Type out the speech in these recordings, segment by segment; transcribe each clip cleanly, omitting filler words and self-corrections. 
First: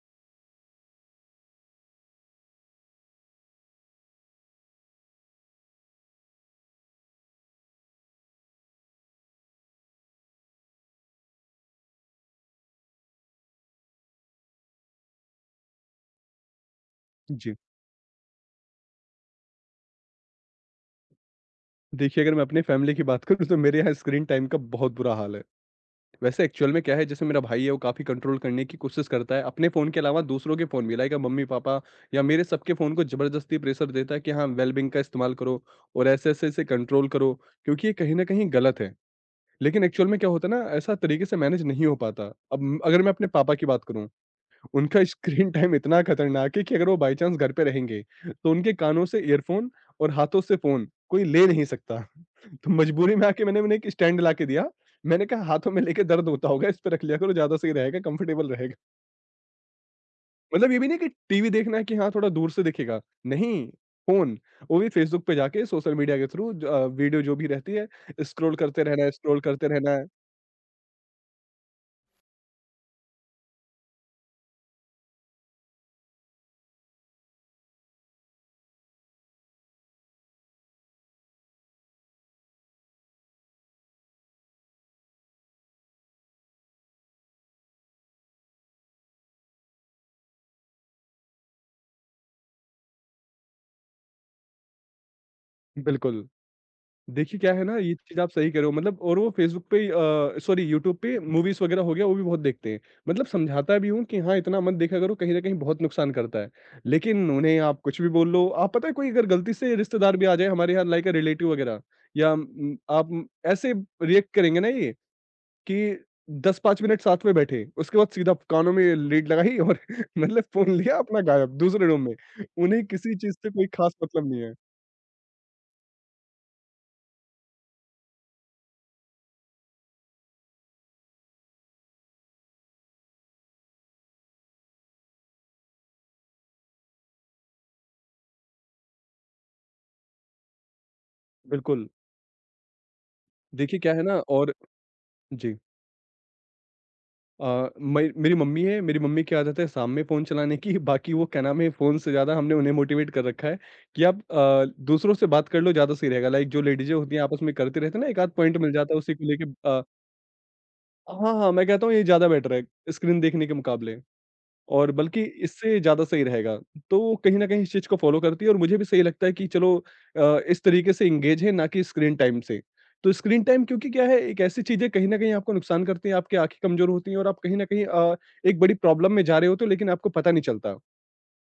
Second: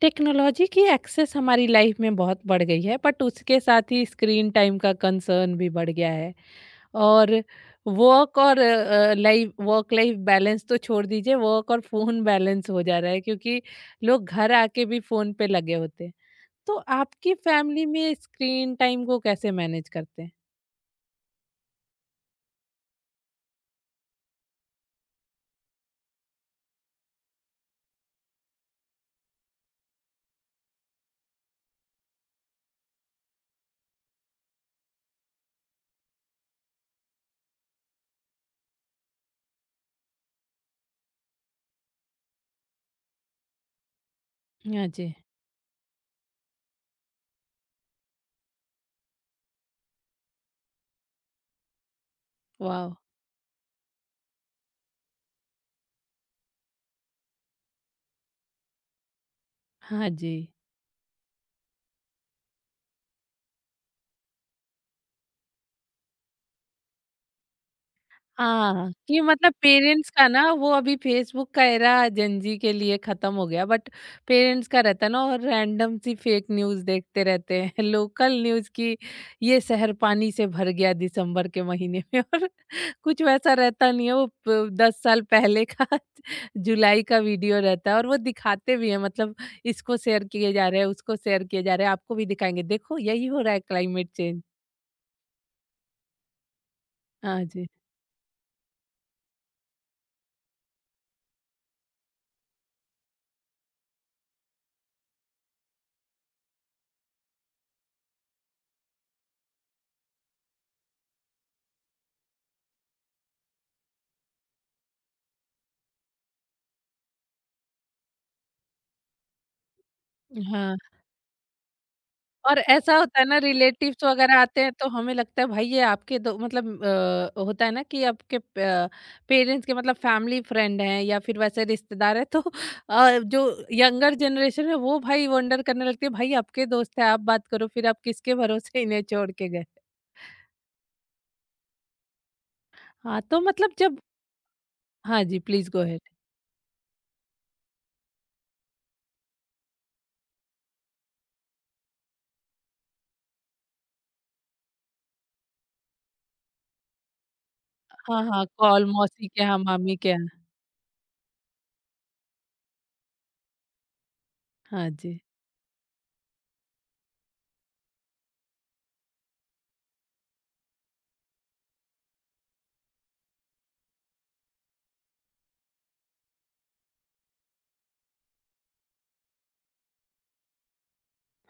Technology की access हमारी life में बहुत बढ़ गई है बट उसके साथ ही स्क्रीन टाइम का कंसर्न भी बढ़ गया है। और वर्क और लाइफ वर्क लाइफ बैलेंस तो छोड़ दीजिए, वर्क और फोन बैलेंस हो जा रहा है क्योंकि लोग घर आके भी फोन पे लगे होते हैं। तो आपकी जी। फैमिली में स्क्रीन टाइम को कैसे मैनेज करते हैं। देखिए, अगर मैं अपनी फैमिली की बात करूँ तो मेरे यहाँ स्क्रीन टाइम का बहुत बुरा हाल है। वैसे एक्चुअल में क्या है जैसे मेरा भाई है वो काफ़ी कंट्रोल करने की कोशिश करता है। अपने फ़ोन के अलावा दूसरों के फ़ोन भी लाइक मम्मी-पापा या मेरे सबके फ़ोन को ज़बरदस्ती प्रेशर देता है कि हाँ, वेल-बीइंग का इस्तेमाल करो और ऐसे-ऐसे इसे कंट्रोल करो क्योंकि ये कहीं न कहीं गलत है। लेकिन एक्चुअल में क्या होता है ना ऐसा तरीके से मैनेज नहीं हो पाता। अब अगर मैं अपने पापा की बात करूँ हाँ उनका जी। स्क्रीन टाइम इतना खतरनाक है कि अगर वो बाय चांस घर पे रहेंगे, तो उनके कानों से ईयरफ़ोन और हाथों से फ़ोन कोई ले नहीं सकता। तो वाह। मजबूरी में आके मैंने उन्हें एक स्टैंड ला के दिया। मैंने कहा हाथों में लेके दर्द होता होगा, इस पे रख लिया करो ज़्यादा सही रहेगा, कंफर्टेबल रहेगा। हाँ जी। मतलब ये भी नहीं कि टीवी देखना है कि हाँ, थोड़ा दूर से दिखेगा, नहीं फ़ोन, वो भी फेसबुक पे जाके सोशल मीडिया के थ्रू वीडियो जो भी रहती है, स्क्रॉल करते हाँ, रहना है, कि स्क्रॉल मतलब करते रहना है। पेरेंट्स का ना वो अभी फेसबुक का एरा जेनजी के लिए खत्म हो गया बट पेरेंट्स का रहता है ना। और रैंडम सी फेक न्यूज़ देखते रहते हैं लोकल न्यूज़ की। ये शहर पानी से भर गया दिसंबर के महीने में और कुछ वैसा रहता नहीं है वो 10 साल पहले का जुलाई का वीडियो रहता है और वो दिखाते भी है। मतलब इसको शेयर किए जा रहे हैं, उसको शेयर किए जा रहे हैं, आपको भी दिखाएंगे देखो यही हो रहा है क्लाइमेट चेंज। बिल्कुल। देखिए, हाँ क्या है जी। ना, ये चीज़ आप सही कह रहे हो मतलब और वो फ़ेसबुक पे सॉरी यूट्यूब पे मूवीज़ वगैरह हो गया, वो भी बहुत देखते हैं। मतलब समझाता भी हूँ कि हाँ, इतना मत देखा करो, कहीं न कहीं बहुत नुकसान करता है। लेकिन उन्हें आप कुछ भी बोल लो, आप पता है कोई अगर गलती से रिश्तेदार भी आ जाए हमारे यहाँ लाइक अ रिलेटिव वगैरह या आप ऐसे रिएक्ट करेंगे ना ये कि 10-5 मिनट साथ में बैठे, उसके बाद सीधा कानों में लीड लगाई और मतलब फ़ोन हाँ, लिया अपना गायब दूसरे रूम में। और उन्हें ऐसा किसी होता है चीज़ ना से कोई ख़ास रिलेटिव्स मतलब वगैरह नहीं है। आते हैं तो हमें लगता है भाई ये आपके दो मतलब होता है ना कि आपके पेरेंट्स के मतलब फैमिली फ्रेंड हैं या फिर वैसे रिश्तेदार है तो जो यंगर जनरेशन है वो भाई वंडर करने लगती है भाई आपके दोस्त है आप बात करो फिर आप किसके भरोसे इन्हें छोड़ के गए। बिल्कुल, हाँ, तो मतलब देखिए क्या जब। है ना और हाँ जी, जी। Please go ahead. मई मेरी मम्मी है, मेरी मम्मी की आदत है शाम में फ़ोन चलाने की, बाकी वो क्या नाम है फ़ोन से ज़्यादा हमने उन्हें मोटिवेट कर रखा है कि आप दूसरों से बात कर लो ज़्यादा सही रहेगा। लाइक जो लेडीज़ें होती हैं आपस में करते रहते हैं ना, एक हाँ आध हाँ, पॉइंट मिल कॉल जाता है उसी को मौसी के लेके यहाँ, अ, मामी के यहाँ। हाँ, हाँ, मैं कहता हूँ ये ज़्यादा बेटर है स्क्रीन देखने के मुकाबले। हाँ और जी। बल्कि इससे ज़्यादा सही रहेगा। तो वो कहीं न कहीं इस चीज़ को फ़ॉलो करती है और मुझे भी सही लगता है कि चलो इस तरीके से एंगेज है ना कि स्क्रीन टाइम से। तो स्क्रीन टाइम क्योंकि क्या है एक ऐसी चीज़ है कहीं न कहीं आपको नुकसान करती है, आपकी आँखें कमज़ोर होती हैं और आप कहीं न कहीं एक बड़ी प्रॉब्लम में जा रहे होते हो लेकिन आपको पता नहीं चलता।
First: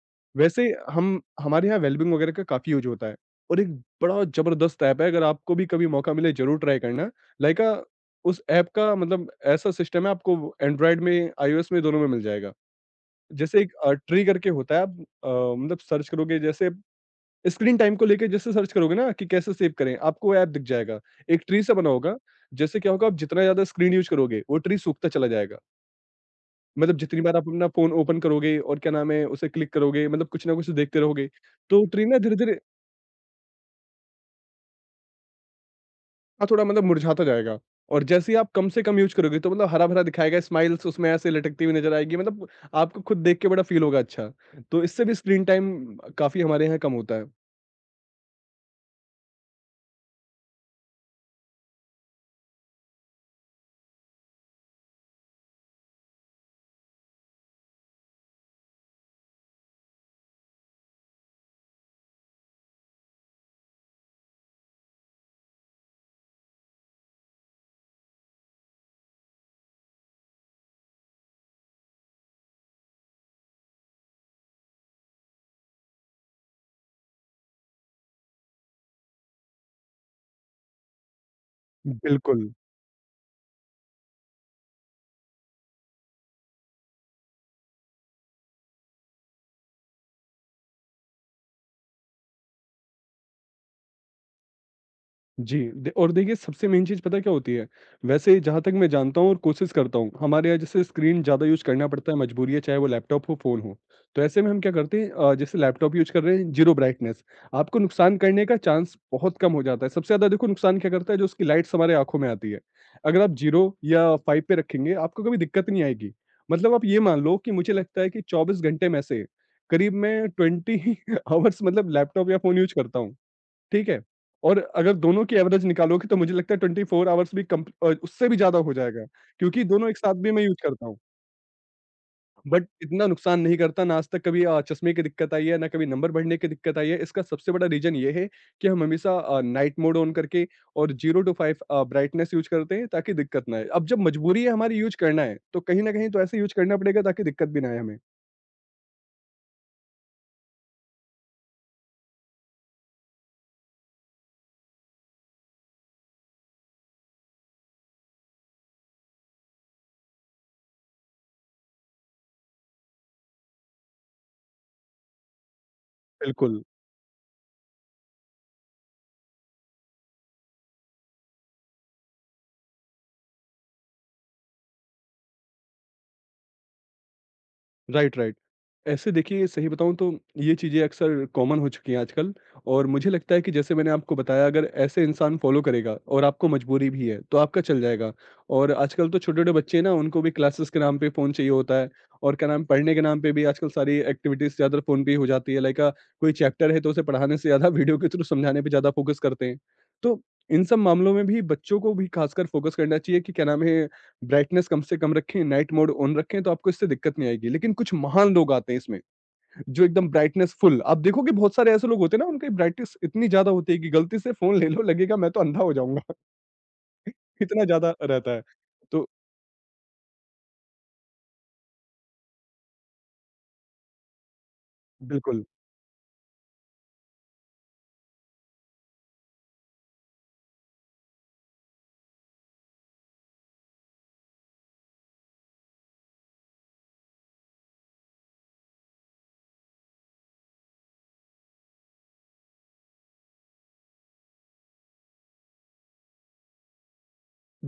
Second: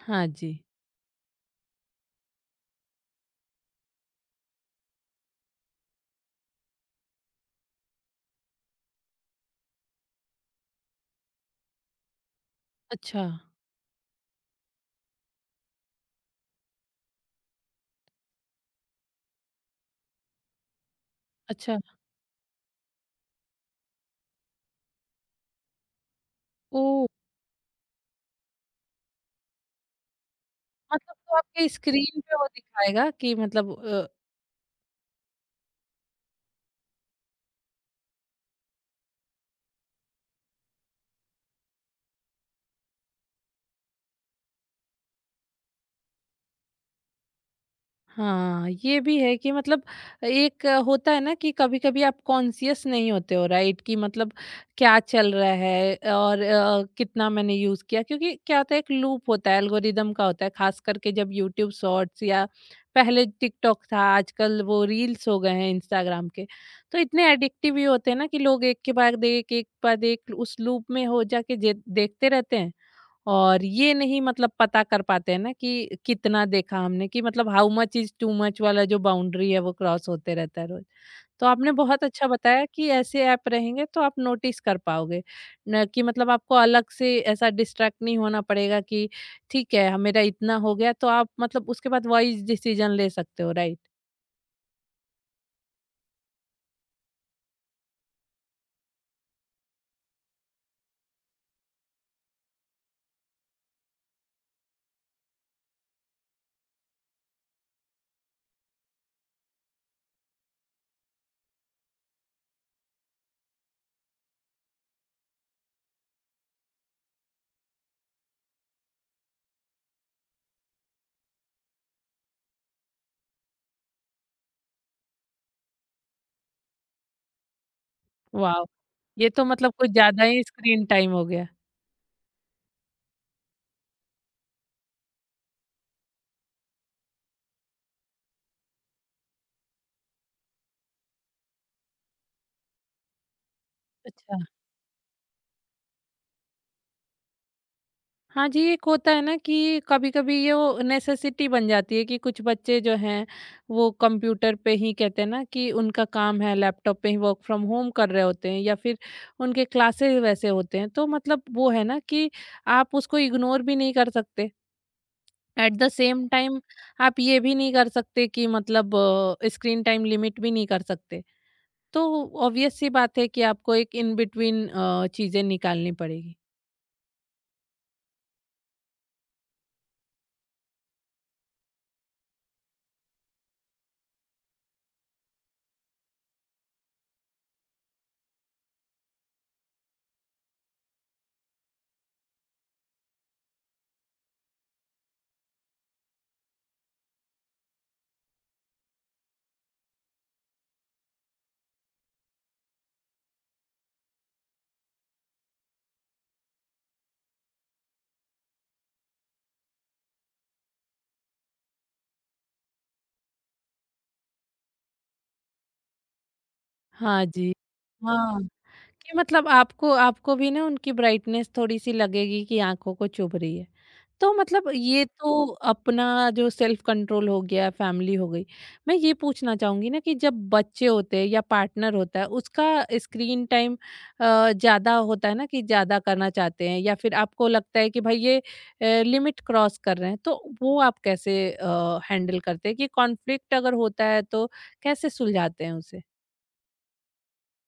हाँ जी। वैसे हम हमारे यहाँ वेलबींग वगैरह का काफ़ी यूज़ होता है और एक बड़ा ज़बरदस्त ऐप है अगर आपको भी कभी मौका मिले ज़रूर ट्राई करना। लाइक अ, उस ऐप का मतलब ऐसा सिस्टम है आपको एंड्रॉयड में, आईओएस में दोनों में मिल जाएगा। अच्छा। जैसे एक ट्री करके होता है आप अ, मतलब सर्च करोगे जैसे स्क्रीन टाइम को लेके जैसे सर्च करोगे ना कि कैसे सेव करें, आपको वो ऐप दिख जाएगा। एक ट्री सा अच्छा। बना होगा, जैसे क्या होगा आप जितना ज़्यादा स्क्रीन यूज़ करोगे, वो ट्री सूखता चला जाएगा। मतलब ओ। जितनी बार आप अपना फ़ोन ओपन करोगे और क्या नाम है, उसे क्लिक करोगे मतलब कुछ ना कुछ देखते मतलब रहोगे, तो आपके तो ट्री ना स्क्रीन पे वो धीरे-धीरे दिखाएगा कि मतलब। हाँ, थोड़ा थोड़ा मतलब मुरझाता जाएगा। और जैसे ही आप कम से कम यूज़ करोगे तो मतलब हरा-भरा दिखाएगा, स्माइल्स उसमें ऐसे लटकती हुई नज़र आएगी मतलब आपको खुद देख के बड़ा फ़ील होगा अच्छा। तो इससे भी स्क्रीन टाइम काफ़ी हमारे यहाँ कम होता है। हाँ, ये भी है कि मतलब एक होता है ना कि कभी-कभी आप कॉन्शियस नहीं होते हो, राइट, कि मतलब क्या चल रहा है और कितना मैंने यूज़ किया क्योंकि क्या होता है एक लूप होता है, एल्गोरिदम का होता है खास करके जब यूट्यूब शॉर्ट्स या पहले टिकटॉक था आजकल वो रील्स हो गए हैं इंस्टाग्राम के। तो इतने एडिक्टिव ये होते हैं ना कि लोग एक के बाद एक, एक के बाद एक उस लूप में हो जाके जे देखते रहते हैं और ये नहीं मतलब पता कर पाते हैं ना कि कितना देखा हमने कि मतलब how much is too much वाला जो बाउंड्री है वो क्रॉस होते रहता है रोज। तो आपने बहुत अच्छा बिल्कुल, बताया कि ऐसे ऐप रहेंगे तो आप नोटिस कर पाओगे, न कि मतलब आपको अलग से ऐसा डिस्ट्रैक्ट नहीं होना पड़ेगा कि ठीक है, हाँ, मेरा इतना हो गया तो आप मतलब उसके बाद वाइज डिसीजन ले सकते हो, राइट। जी। दे और देखिए सबसे मेन चीज़ पता है क्या होती है? वैसे जहाँ तक मैं जानता हूँ और कोशिश करता हूँ, हमारे यहाँ जैसे स्क्रीन ज़्यादा यूज़ करना पड़ता है, मजबूरी है, चाहे वो लैपटॉप हो, फ़ोन हो। तो ऐसे में हम क्या करते हैं जैसे लैपटॉप यूज़ कर रहे हैं, ज़ीरो ब्राइटनेस, आपको नुकसान करने का चांस बहुत कम हो जाता है। सबसे ज़्यादा देखो नुकसान क्या करता है, जो उसकी लाइट्स हमारे आँखों में आती है। अगर आप ज़ीरो या 5 पे रखेंगे, आपको कभी दिक्कत नहीं आएगी। मतलब आप ये मान लो कि मुझे लगता है कि 24 घंटे में से करीब मैं 20 हावर्स मतलब लैपटॉप या फ़ोन यूज़ करता हूँ। ठीक है? और अगर दोनों की एवरेज निकालोगे तो मुझे लगता है 24 आवर्स भी कम उससे भी ज़्यादा वाह, हो जाएगा ये तो क्योंकि मतलब दोनों कुछ एक साथ ज्यादा भी मैं ही यूज़ स्क्रीन करता हूँ। टाइम हो गया। बट इतना नुकसान नहीं करता, ना आज तक कभी चश्मे की दिक्कत आई है, ना कभी नंबर बढ़ने की दिक्कत आई है। इसका सबसे बड़ा रीज़न ये है कि हम हमेशा नाइट मोड ऑन करके और 0 टू 5 ब्राइटनेस यूज़ करते हैं ताकि दिक्कत ना आए। अब जब अच्छा। मजबूरी है हमारी यूज़ करना है, तो कहीं न कहीं तो ऐसे यूज़ करना पड़ेगा ताकि दिक्कत भी ना आए हमें। हाँ जी, एक होता है ना कि कभी-कभी ये वो नेसेसिटी बन जाती है कि कुछ बच्चे जो हैं वो कंप्यूटर पे ही कहते हैं ना कि उनका काम है लैपटॉप पे ही वर्क फ्रॉम होम कर रहे होते हैं या फिर उनके क्लासेस वैसे होते हैं। तो मतलब वो है ना कि आप उसको इग्नोर भी नहीं कर सकते। एट द सेम टाइम बिल्कुल, आप ये भी नहीं कर सकते कि मतलब स्क्रीन टाइम लिमिट भी नहीं कर सकते। तो ऑब्वियस सी बात है कि आपको एक इन बिटवीन चीज़ें निकालनी पड़ेगी। Right, right. ऐसे देखिए सही बताऊँ तो ये चीज़ें अक्सर कॉमन हो चुकी हैं आजकल और मुझे लगता है कि जैसे मैंने आपको बताया अगर ऐसे इंसान फ़ॉलो करेगा और आपको मजबूरी भी है तो आपका चल जाएगा और आजकल तो छोटे-छोटे बच्चे ना उनको भी क्लासेस के नाम पे फ़ोन चाहिए होता है और क्या नाम पढ़ने के नाम पे भी आजकल सारी एक्टिविटीज़ ज़्यादा फ़ोन पे ही हो जाती है कोई चैप्टर है तो उसे पढ़ाने से ज़्यादा वीडियो के थ्रू समझाने पे ज़्यादा फ़ोकस करते हैं। तो इन सब मामलों में भी बच्चों को भी खासकर फ़ोकस करना चाहिए कि क्या नाम है ब्राइटनेस कम से कम रखें, नाइट मोड ऑन रखें तो आपको इससे दिक्कत नहीं आएगी। लेकिन कुछ महान लोग आते हैं इसमें, जो एकदम ब्राइटनेस फुल आप देखोगे बहुत सारे ऐसे लोग होते हैं ना उनकी ब्राइटनेस इतनी ज़्यादा होती है कि गलती से फ़ोन ले लो लगेगा मैं तो अंधा हो जाऊँगा। हाँ जी। इतना ज़्यादा रहता है। हाँ। तो कि मतलब आपको आपको भी ना उनकी ब्राइटनेस थोड़ी-सी लगेगी कि आँखों को चुभ रही है। तो मतलब ये बिल्कुल, तो अपना जो सेल्फ कंट्रोल हो गया, फैमिली हो गई। मैं ये पूछना चाहूँगी ना कि जब बच्चे होते हैं या पार्टनर होता है, उसका स्क्रीन टाइम ज़्यादा होता है ना कि ज़्यादा करना चाहते हैं या फिर आपको लगता है कि भाई ये लिमिट क्रॉस कर रहे हैं, तो वो आप कैसे हैंडल करते हैं कि कॉन्फ्लिक्ट अगर होता है, तो कैसे सुलझाते हैं उसे?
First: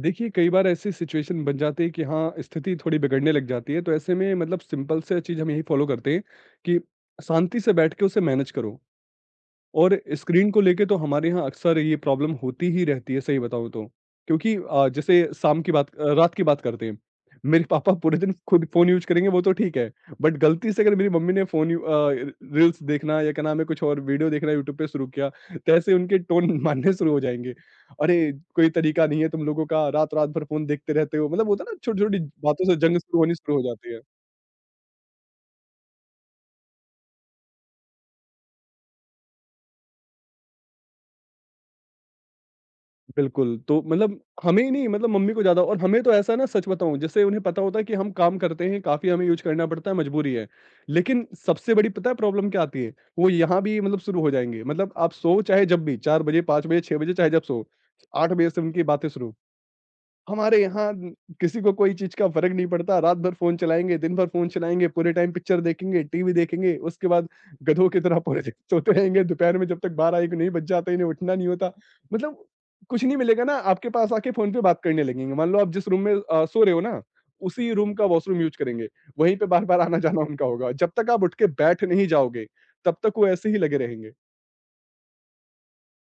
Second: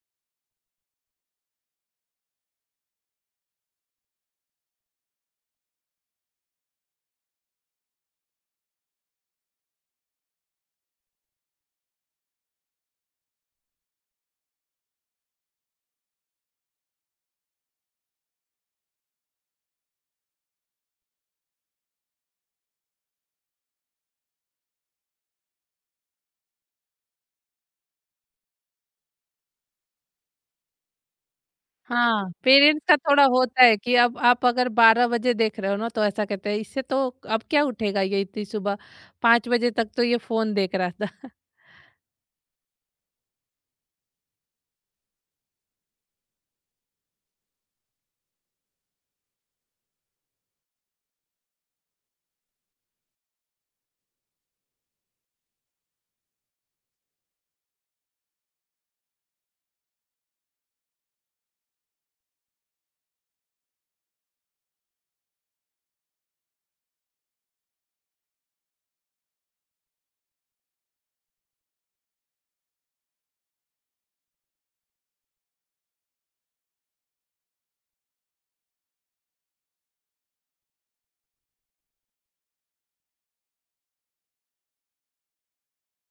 देखिए कई बार ऐसी सिचुएशन बन जाती है कि हाँ, स्थिति थोड़ी बिगड़ने लग जाती है तो ऐसे में मतलब सिंपल सा चीज़ हम यही फ़ॉलो करते हैं कि शांति से बैठ के उसे मैनेज करो। और स्क्रीन को लेके तो हमारे यहाँ अक्सर ये प्रॉब्लम होती ही रहती है सही बताऊँ तो। क्योंकि जैसे शाम की बात अ, रात की बात करते हैं। मेरे पापा पूरे दिन खुद फ़ोन यूज़ करेंगे वो तो ठीक है। बट गलती से अगर मेरी मम्मी ने फ़ोन रील्स देखना या क्या नाम है कुछ और वीडियो देखना यूट्यूब पे शुरू किया, तो ऐसे उनके टोन मारने शुरू हो जाएँगे। अरे! कोई तरीका नहीं है तुम लोगों का, रात-रात भर फ़ोन देखते रहते हो। मतलब होता है ना छोटी-छोटी हाँ, बातों से पेरेंट्स का जंग शुरू थोड़ा होनी शुरू हो होता है जाती कि है। अब आप अगर 12 बजे देख रहे हो ना, तो ऐसा कहते हैं इससे तो अब क्या उठेगा ये इतनी सुबह। 5 बजे तक तो ये फ़ोन देख रहा था। बिल्कुल, तो मतलब हमें ही नहीं मतलब मम्मी को ज़्यादा और हमें तो ऐसा ना सच बताऊँ जैसे उन्हें पता होता है कि हम काम करते हैं, काफ़ी हमें यूज़ करना पड़ता है, मजबूरी है। लेकिन सबसे बड़ी पता है प्रॉब्लम क्या आती है? वो यहाँ भी मतलब शुरू हो जाएँगे, मतलब आप सोओ चाहे जब भी 4 बजे, 5 बजे, 6 बजे चाहे जब सोओ, 8 बजे से उनकी बातें शुरू। हमारे यहाँ किसी को कोई चीज़ का फ़र्क नहीं पड़ता, रात भर फ़ोन चलाएँगे, दिन भर फ़ोन चलाएँगे, पूरे टाइम पिक्चर देखेंगे, टीवी देखेंगे, उसके बाद गधों की तरह पूरे दिन सोते रहेंगे, दोपहर में जब तक 12-1 नहीं बज जाता, इन्हें उठना नहीं होता। मतलब कुछ नहीं मिलेगा ना, आपके पास आके फ़ोन पे बात करने लगेंगे। मान लो आप जिस रूम में सो रहे हो ना, उसी रूम का वॉशरूम यूज़ करेंगे, वहीं पे बार-बार आना-जाना उनका होगा। जब तक आप उठ के बैठ नहीं जाओगे, तब तक वो ऐसे ही लगे रहेंगे।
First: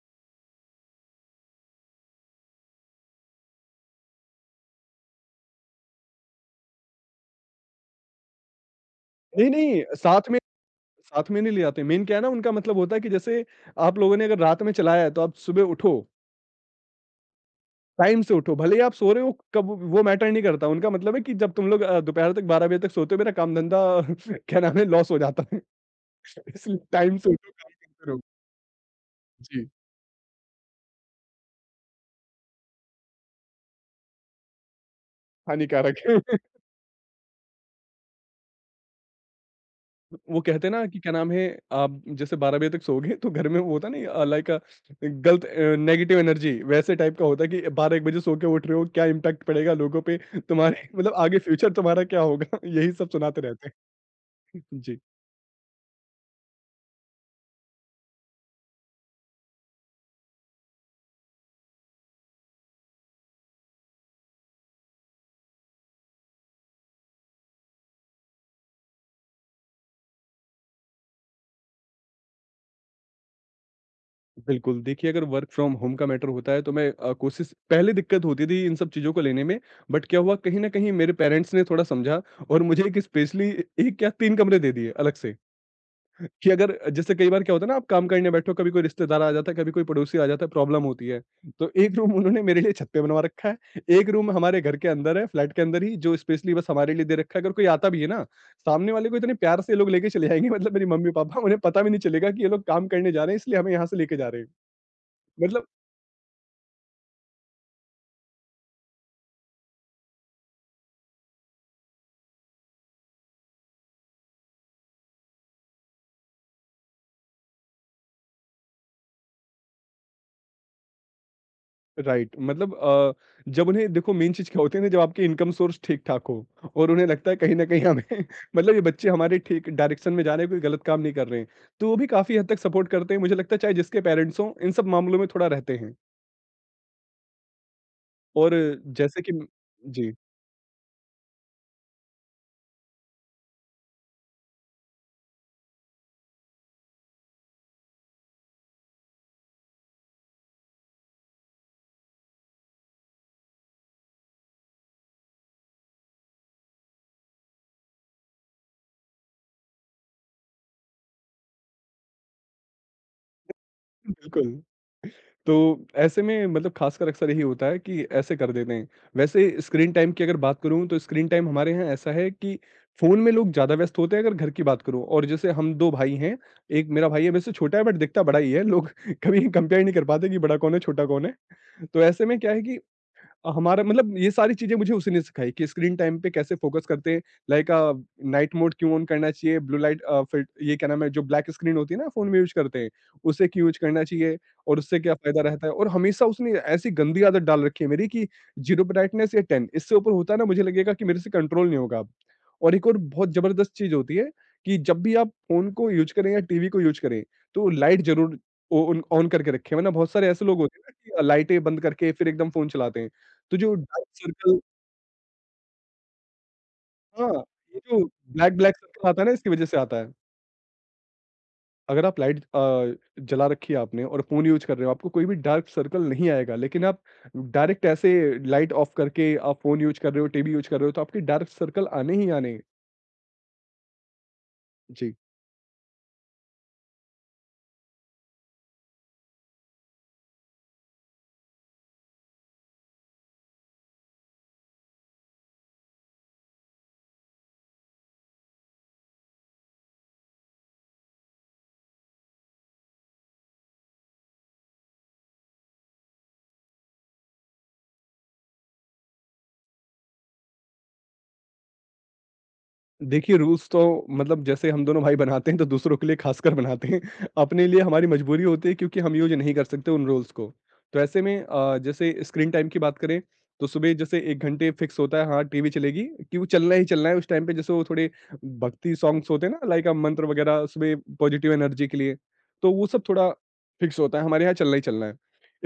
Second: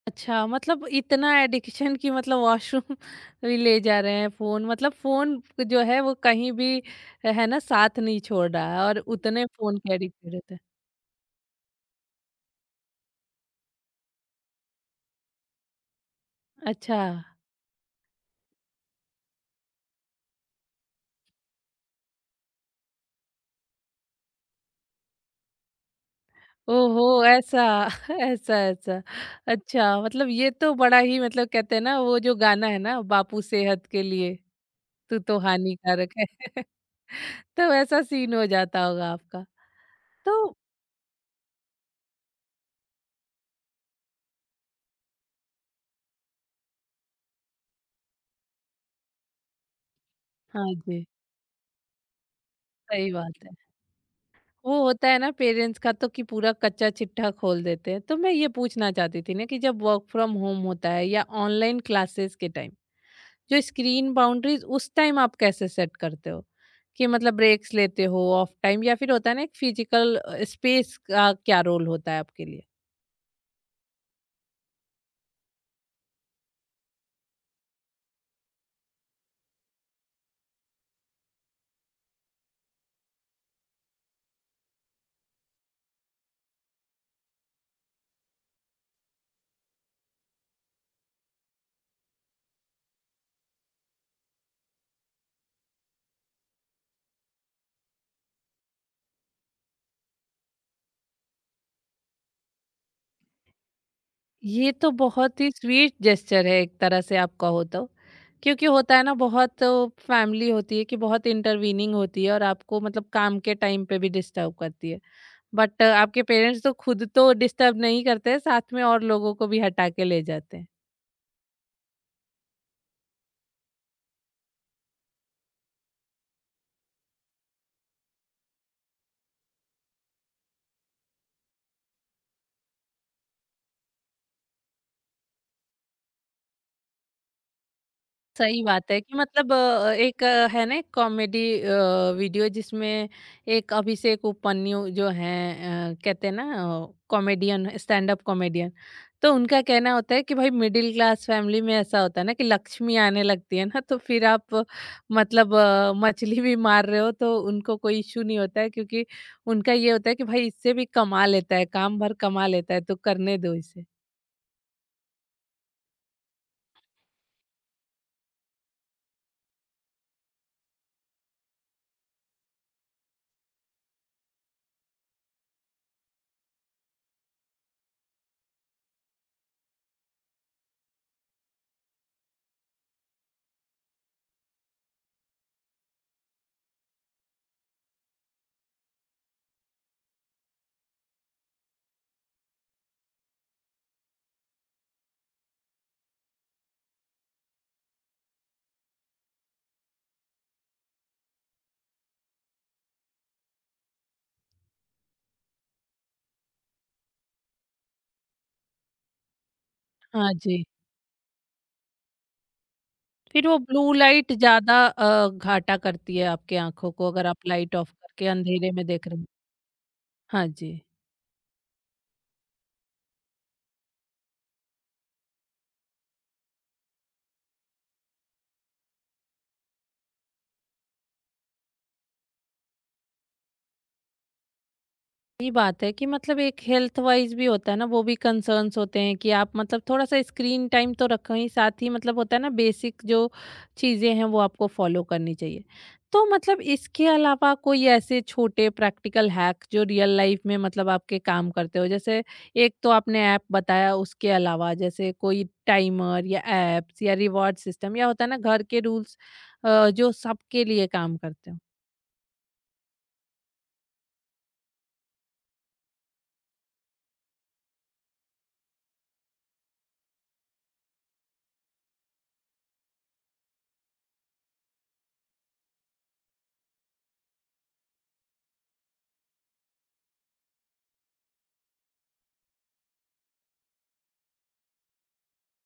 अच्छा, मतलब इतना एडिक्शन कि मतलब वॉशरूम भी ले जा रहे हैं फ़ोन। मतलब फ़ोन जो है वो कहीं भी है ना, साथ नहीं छोड़ रहा है और उतने नहीं, फ़ोन नहीं, के साथ एडिक्टेड होते हैं। साथ में नहीं ले जाते। मेन क्या है ना उनका मतलब होता है कि जैसे आप लोगों ने अगर रात में चलाया है तो आप सुबह उठो, अच्छा। टाइम से उठो। भले ही आप सो रहे हो कब वो मैटर नहीं करता। उनका मतलब है कि जब तुम लोग दोपहर तक 12 बजे तक सोते हो मेरा काम धंधा क्या नाम है लॉस हो जाता है। इसलिए टाइम ओहो! से उठो ऐसा काम करते रहो। ऐसा ऐसा। जी, अच्छा, मतलब ये तो बड़ा ही मतलब कहते हैं ना वो जो गाना है ना, बापू सेहत के लिए तू तो हानिकारक हानिकारक है। है। तो ऐसा सीन हो जाता होगा आपका। वो तो कहते हैं ना कि क्या नाम है आप जैसे 12 बजे तक सोओगे तो घर में वो होता नहीं गलत नेगेटिव एनर्जी वैसे टाइप का होता है कि 12 एक बजे सो के उठ रहे हो क्या इम्पैक्ट पड़ेगा लोगों पे हाँ तुम्हारे जी, मतलब आगे फ्यूचर तुम्हारा क्या होगा यही सब सही सुनाते बात है। रहते हैं वो जी होता है ना पेरेंट्स का तो कि पूरा कच्चा चिट्ठा खोल देते हैं। तो मैं ये पूछना चाहती थी ना कि जब वर्क फ्रॉम होम होता है या ऑनलाइन क्लासेस के टाइम जो स्क्रीन बाउंड्रीज उस टाइम आप कैसे सेट करते हो? कि मतलब ब्रेक्स लेते हो, ऑफ टाइम या फिर होता है ना एक फिजिकल स्पेस का क्या रोल होता है आपके लिए? बिल्कुल देखिए अगर वर्क फ्रॉम होम का मैटर होता है तो मैं कोशिश पहले दिक्कत होती थी इन सब चीज़ों को लेने में बट क्या हुआ कहीं ना कहीं मेरे पेरेंट्स ने थोड़ा समझा और मुझे एक स्पेशली एक या तीन कमरे दे दिए अलग से। कि अगर जैसे कई बार क्या होता है ना, आप काम करने बैठो, कभी कोई रिश्तेदार आ जाता है, कभी कोई पड़ोसी आ जाता है, प्रॉब्लम होती है। तो एक रूम उन्होंने मेरे लिए छत पे बनवा रखा है, एक रूम हमारे घर के अंदर है, फ्लैट के अंदर ही, जो स्पेशली बस हमारे लिए दे रखा है। अगर कोई आता भी है ना, सामने वाले को इतने प्यार से ये लोग लेके चले जाएंगे। मतलब मेरी मम्मी पापा, उन्हें पता भी नहीं चलेगा कि ये लोग काम करने जा रहे हैं, इसलिए हमें यहाँ से लेके जा रहे हैं। ये तो बहुत ही मतलब स्वीट जेस्चर है एक तरह से आपका, होता हो तो। क्योंकि होता है ना बहुत फैमिली होती है कि बहुत इंटरवीनिंग होती है और आपको मतलब काम के टाइम पे भी डिस्टर्ब करती है। बट आपके पेरेंट्स तो खुद तो डिस्टर्ब नहीं करते हैं, साथ में और लोगों को भी हटा के ले जाते हैं। राइट। मतलब जब उन्हें देखो, मेन चीज़ क्या होती है ना, जब आपकी इनकम सोर्स ठीक-ठाक हो और उन्हें लगता है कहीं न कहीं हमें मतलब ये बच्चे हमारे ठीक डायरेक्शन में जा रहे हैं, कोई गलत काम नहीं कर रहे हैं। तो वो भी काफ़ी हद तक सपोर्ट करते हैं, मुझे लगता है चाहे जिसके पेरेंट्स हों, इन सब मामलों में थोड़ा रहते हैं। और सही बात है कि जैसे कि मतलब जी, एक है ना कॉमेडी वीडियो जिसमें एक अभिषेक उपन्यु जो हैं कहते हैं ना, कॉमेडियन, स्टैंड अप कॉमेडियन। तो उनका कहना होता है कि भाई मिडिल क्लास फैमिली में ऐसा होता है ना कि लक्ष्मी आने लगती है ना तो फिर आप मतलब मछली भी मार रहे हो तो उनको कोई इशू नहीं होता है क्योंकि उनका ये होता है कि भाई इससे भी कमा लेता है, काम भर कमा लेता है, तो करने दो इसे। बिल्कुल। तो ऐसे में मतलब खासकर अक्सर यही होता है कि ऐसे कर देते हैं। वैसे स्क्रीन टाइम की अगर बात करूँ, तो स्क्रीन टाइम हमारे यहाँ ऐसा है कि फ़ोन में लोग ज़्यादा व्यस्त होते हैं, अगर घर की बात करूँ। और जैसे हम 2 भाई हैं, 1 मेरा भाई है, वैसे छोटा है बट दिखता बड़ा ही है। लोग कभी कंपेयर नहीं कर पाते कि बड़ा कौन है, छोटा कौन है। तो ऐसे में क्या है कि हमारा मतलब ये सारी चीज़ें मुझे उसी ने सिखाई कि स्क्रीन टाइम पे कैसे फोकस करते हैं, लाइक नाइट मोड क्यों ऑन करना चाहिए, ब्लू लाइट अ, फिल्ट ये क्या नाम है, जो ब्लैक स्क्रीन होती है ना फ़ोन में यूज़ करते हैं, उसे क्यों यूज़ करना चाहिए और उससे क्या फ़ायदा रहता है। और हमेशा उसने ऐसी गंदी आदत डाल रखी है मेरी कि ज़ीरो ब्राइटनेस या 10, इससे ऊपर होता है ना, मुझे लगेगा कि मेरे से कंट्रोल नहीं होगा अब। और एक और बहुत ज़बरदस्त चीज़ होती है कि जब भी आप फ़ोन को यूज़ करें या टीवी को यूज़ करें, तो लाइट ज़रूर ओ ऑन ऑन करके रखें, वरना बहुत सारे हाँ ऐसे लोग जी, होते हैं ना कि लाइटें बंद करके फिर एकदम फ़ोन चलाते हैं। फिर तो वो जो ब्लू डार्क लाइट सर्कल, ज़्यादा घाटा करती है आपकी आँखों को, अगर हाँ, आप लाइट ये ऑफ जो करके ब्लैक अंधेरे ब्लैक में देख सर्कल रहे आता है हैं। ना, इसकी वजह से आता है। हाँ जी। अगर आप लाइट जला रखी है आपने और फ़ोन यूज़ कर रहे हो, आपको कोई भी डार्क सर्कल नहीं आएगा। लेकिन आप डायरेक्ट ऐसे लाइट ऑफ करके आप फ़ोन यूज़ कर रहे हो, टीवी यूज़ कर रहे हो, तो आपके डार्क सर्कल आने ही आने हैं। जी। सही बात है कि मतलब एक हेल्थ वाइज भी होता है ना, वो भी कंसर्न्स होते हैं कि आप मतलब थोड़ा सा स्क्रीन टाइम तो रखें ही, साथ ही मतलब होता है ना बेसिक जो चीज़ें हैं वो आपको फॉलो करनी चाहिए। तो मतलब इसके अलावा कोई ऐसे छोटे प्रैक्टिकल हैक जो रियल लाइफ में मतलब आपके काम करते हो, जैसे एक तो आपने ऐप बताया, उसके अलावा जैसे कोई टाइमर या एप्स या रिवॉर्ड सिस्टम या होता है ना घर के रूल्स जो सबके लिए काम करते हो। देखिए, रूल्स तो मतलब जैसे हम दोनों भाई बनाते हैं, तो दूसरों के लिए खासकर बनाते हैं। अपने लिए हमारी मजबूरी होती है, क्योंकि हम यूज़ नहीं कर सकते उन रूल्स को। तो ऐसे में जैसे स्क्रीन टाइम की बात करें, तो सुबह जैसे 1 घंटे फिक्स होता है, हाँ, टीवी चलेगी, कि वो चलना ही चलना है उस टाइम पे। जैसे वो थोड़े भक्ति सॉन्ग्स होते हैं ना, लाइक मंत्र वगैरह सुबह पॉजिटिव एनर्जी के लिए, तो वो सब थोड़ा फिक्स होता है, हमारे यहाँ चलना ही चलना है।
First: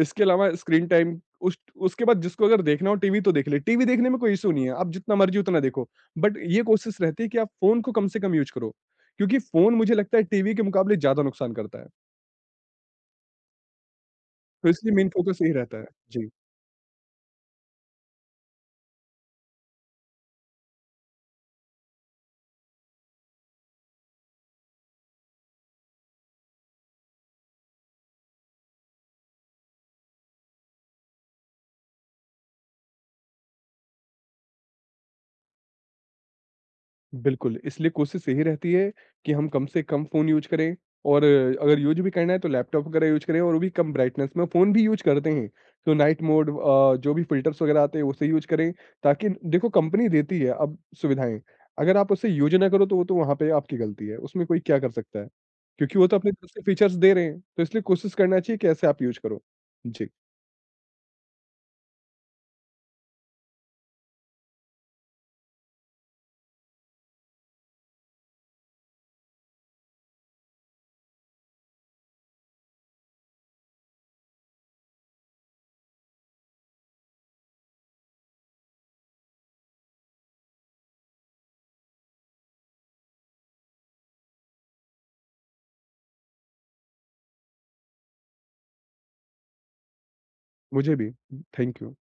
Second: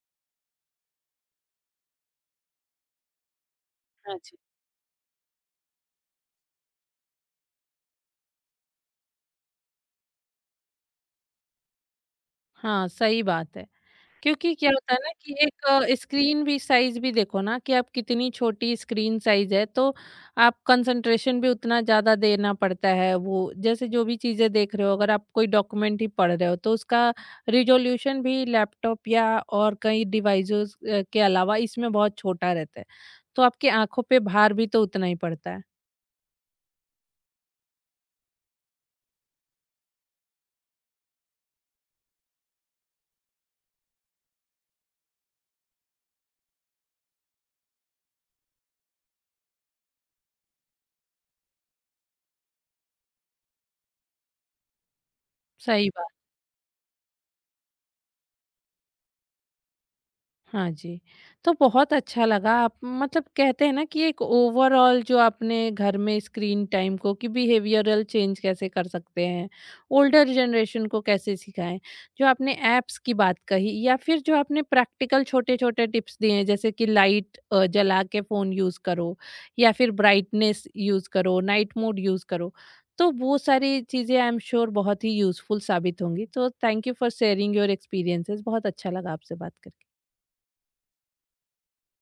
इसके अलावा स्क्रीन टाइम उस उसके बाद जिसको अगर देखना हो टीवी, तो देख ले। टीवी देखने में हाँ कोई जी। इश्यू नहीं है, आप जितना मर्ज़ी उतना देखो। बट ये कोशिश रहती है कि आप फ़ोन को कम से कम यूज़ करो, क्योंकि फ़ोन मुझे लगता है टीवी के मुकाबले ज़्यादा नुकसान करता है, हाँ, सही बात है, क्योंकि तो क्या होता इसलिए है मेन ना कि फ़ोकस यही एक रहता है। जी। स्क्रीन भी साइज भी देखो ना कि आप कितनी छोटी स्क्रीन साइज है तो आप कंसंट्रेशन भी उतना ज़्यादा देना पड़ता है वो जैसे जो भी चीज़ें देख रहे हो अगर आप कोई डॉक्यूमेंट ही पढ़ रहे हो तो उसका रिजोल्यूशन भी लैपटॉप या और कई डिवाइसेस के अलावा इसमें बहुत छोटा रहता है तो आपकी आंखों पे भार भी तो उतना ही पड़ता है। बिल्कुल, इसलिए कोशिश यही रहती है कि हम कम से कम फ़ोन यूज़ करें, और अगर यूज़ भी करना है तो लैपटॉप वगैरह यूज़ करें, और वो भी कम ब्राइटनेस में। फ़ोन भी यूज़ करते हैं, तो नाइट मोड, जो भी फ़िल्टर्स वगैरह आते हैं उसे यूज़ करें, ताकि देखो कंपनी देती है अब सुविधाएँ। अगर आप उसे यूज़ ना करो तो वो तो वहाँ पे आपकी गलती है, उसमें कोई क्या कर सकता है? सही। क्योंकि वो तो अपनी तरफ से फीचर्स दे रहे हैं, तो इसलिए कोशिश करना चाहिए कि ऐसे आप यूज़ करो। जी, हाँ जी। तो बहुत अच्छा लगा, आप मतलब कहते हैं ना कि एक ओवरऑल जो आपने घर में स्क्रीन टाइम को कि बिहेवियरल चेंज कैसे कर सकते हैं, ओल्डर जनरेशन को कैसे सिखाएँ। जो आपने ऐप्स की बात कही या फिर जो आपने प्रैक्टिकल छोटे-छोटे टिप्स दिए हैं जैसे कि लाइट जला के फ़ोन यूज़ करो या फिर ब्राइटनेस यूज़ करो, नाइट मोड यूज़ करो। तो वो सारी चीज़ें आई एम श्योर बहुत ही यूज़फुल साबित होंगी। तो thank you for sharing your experiences, बहुत अच्छा लगा आपसे बात करके। मुझे भी। Thank you.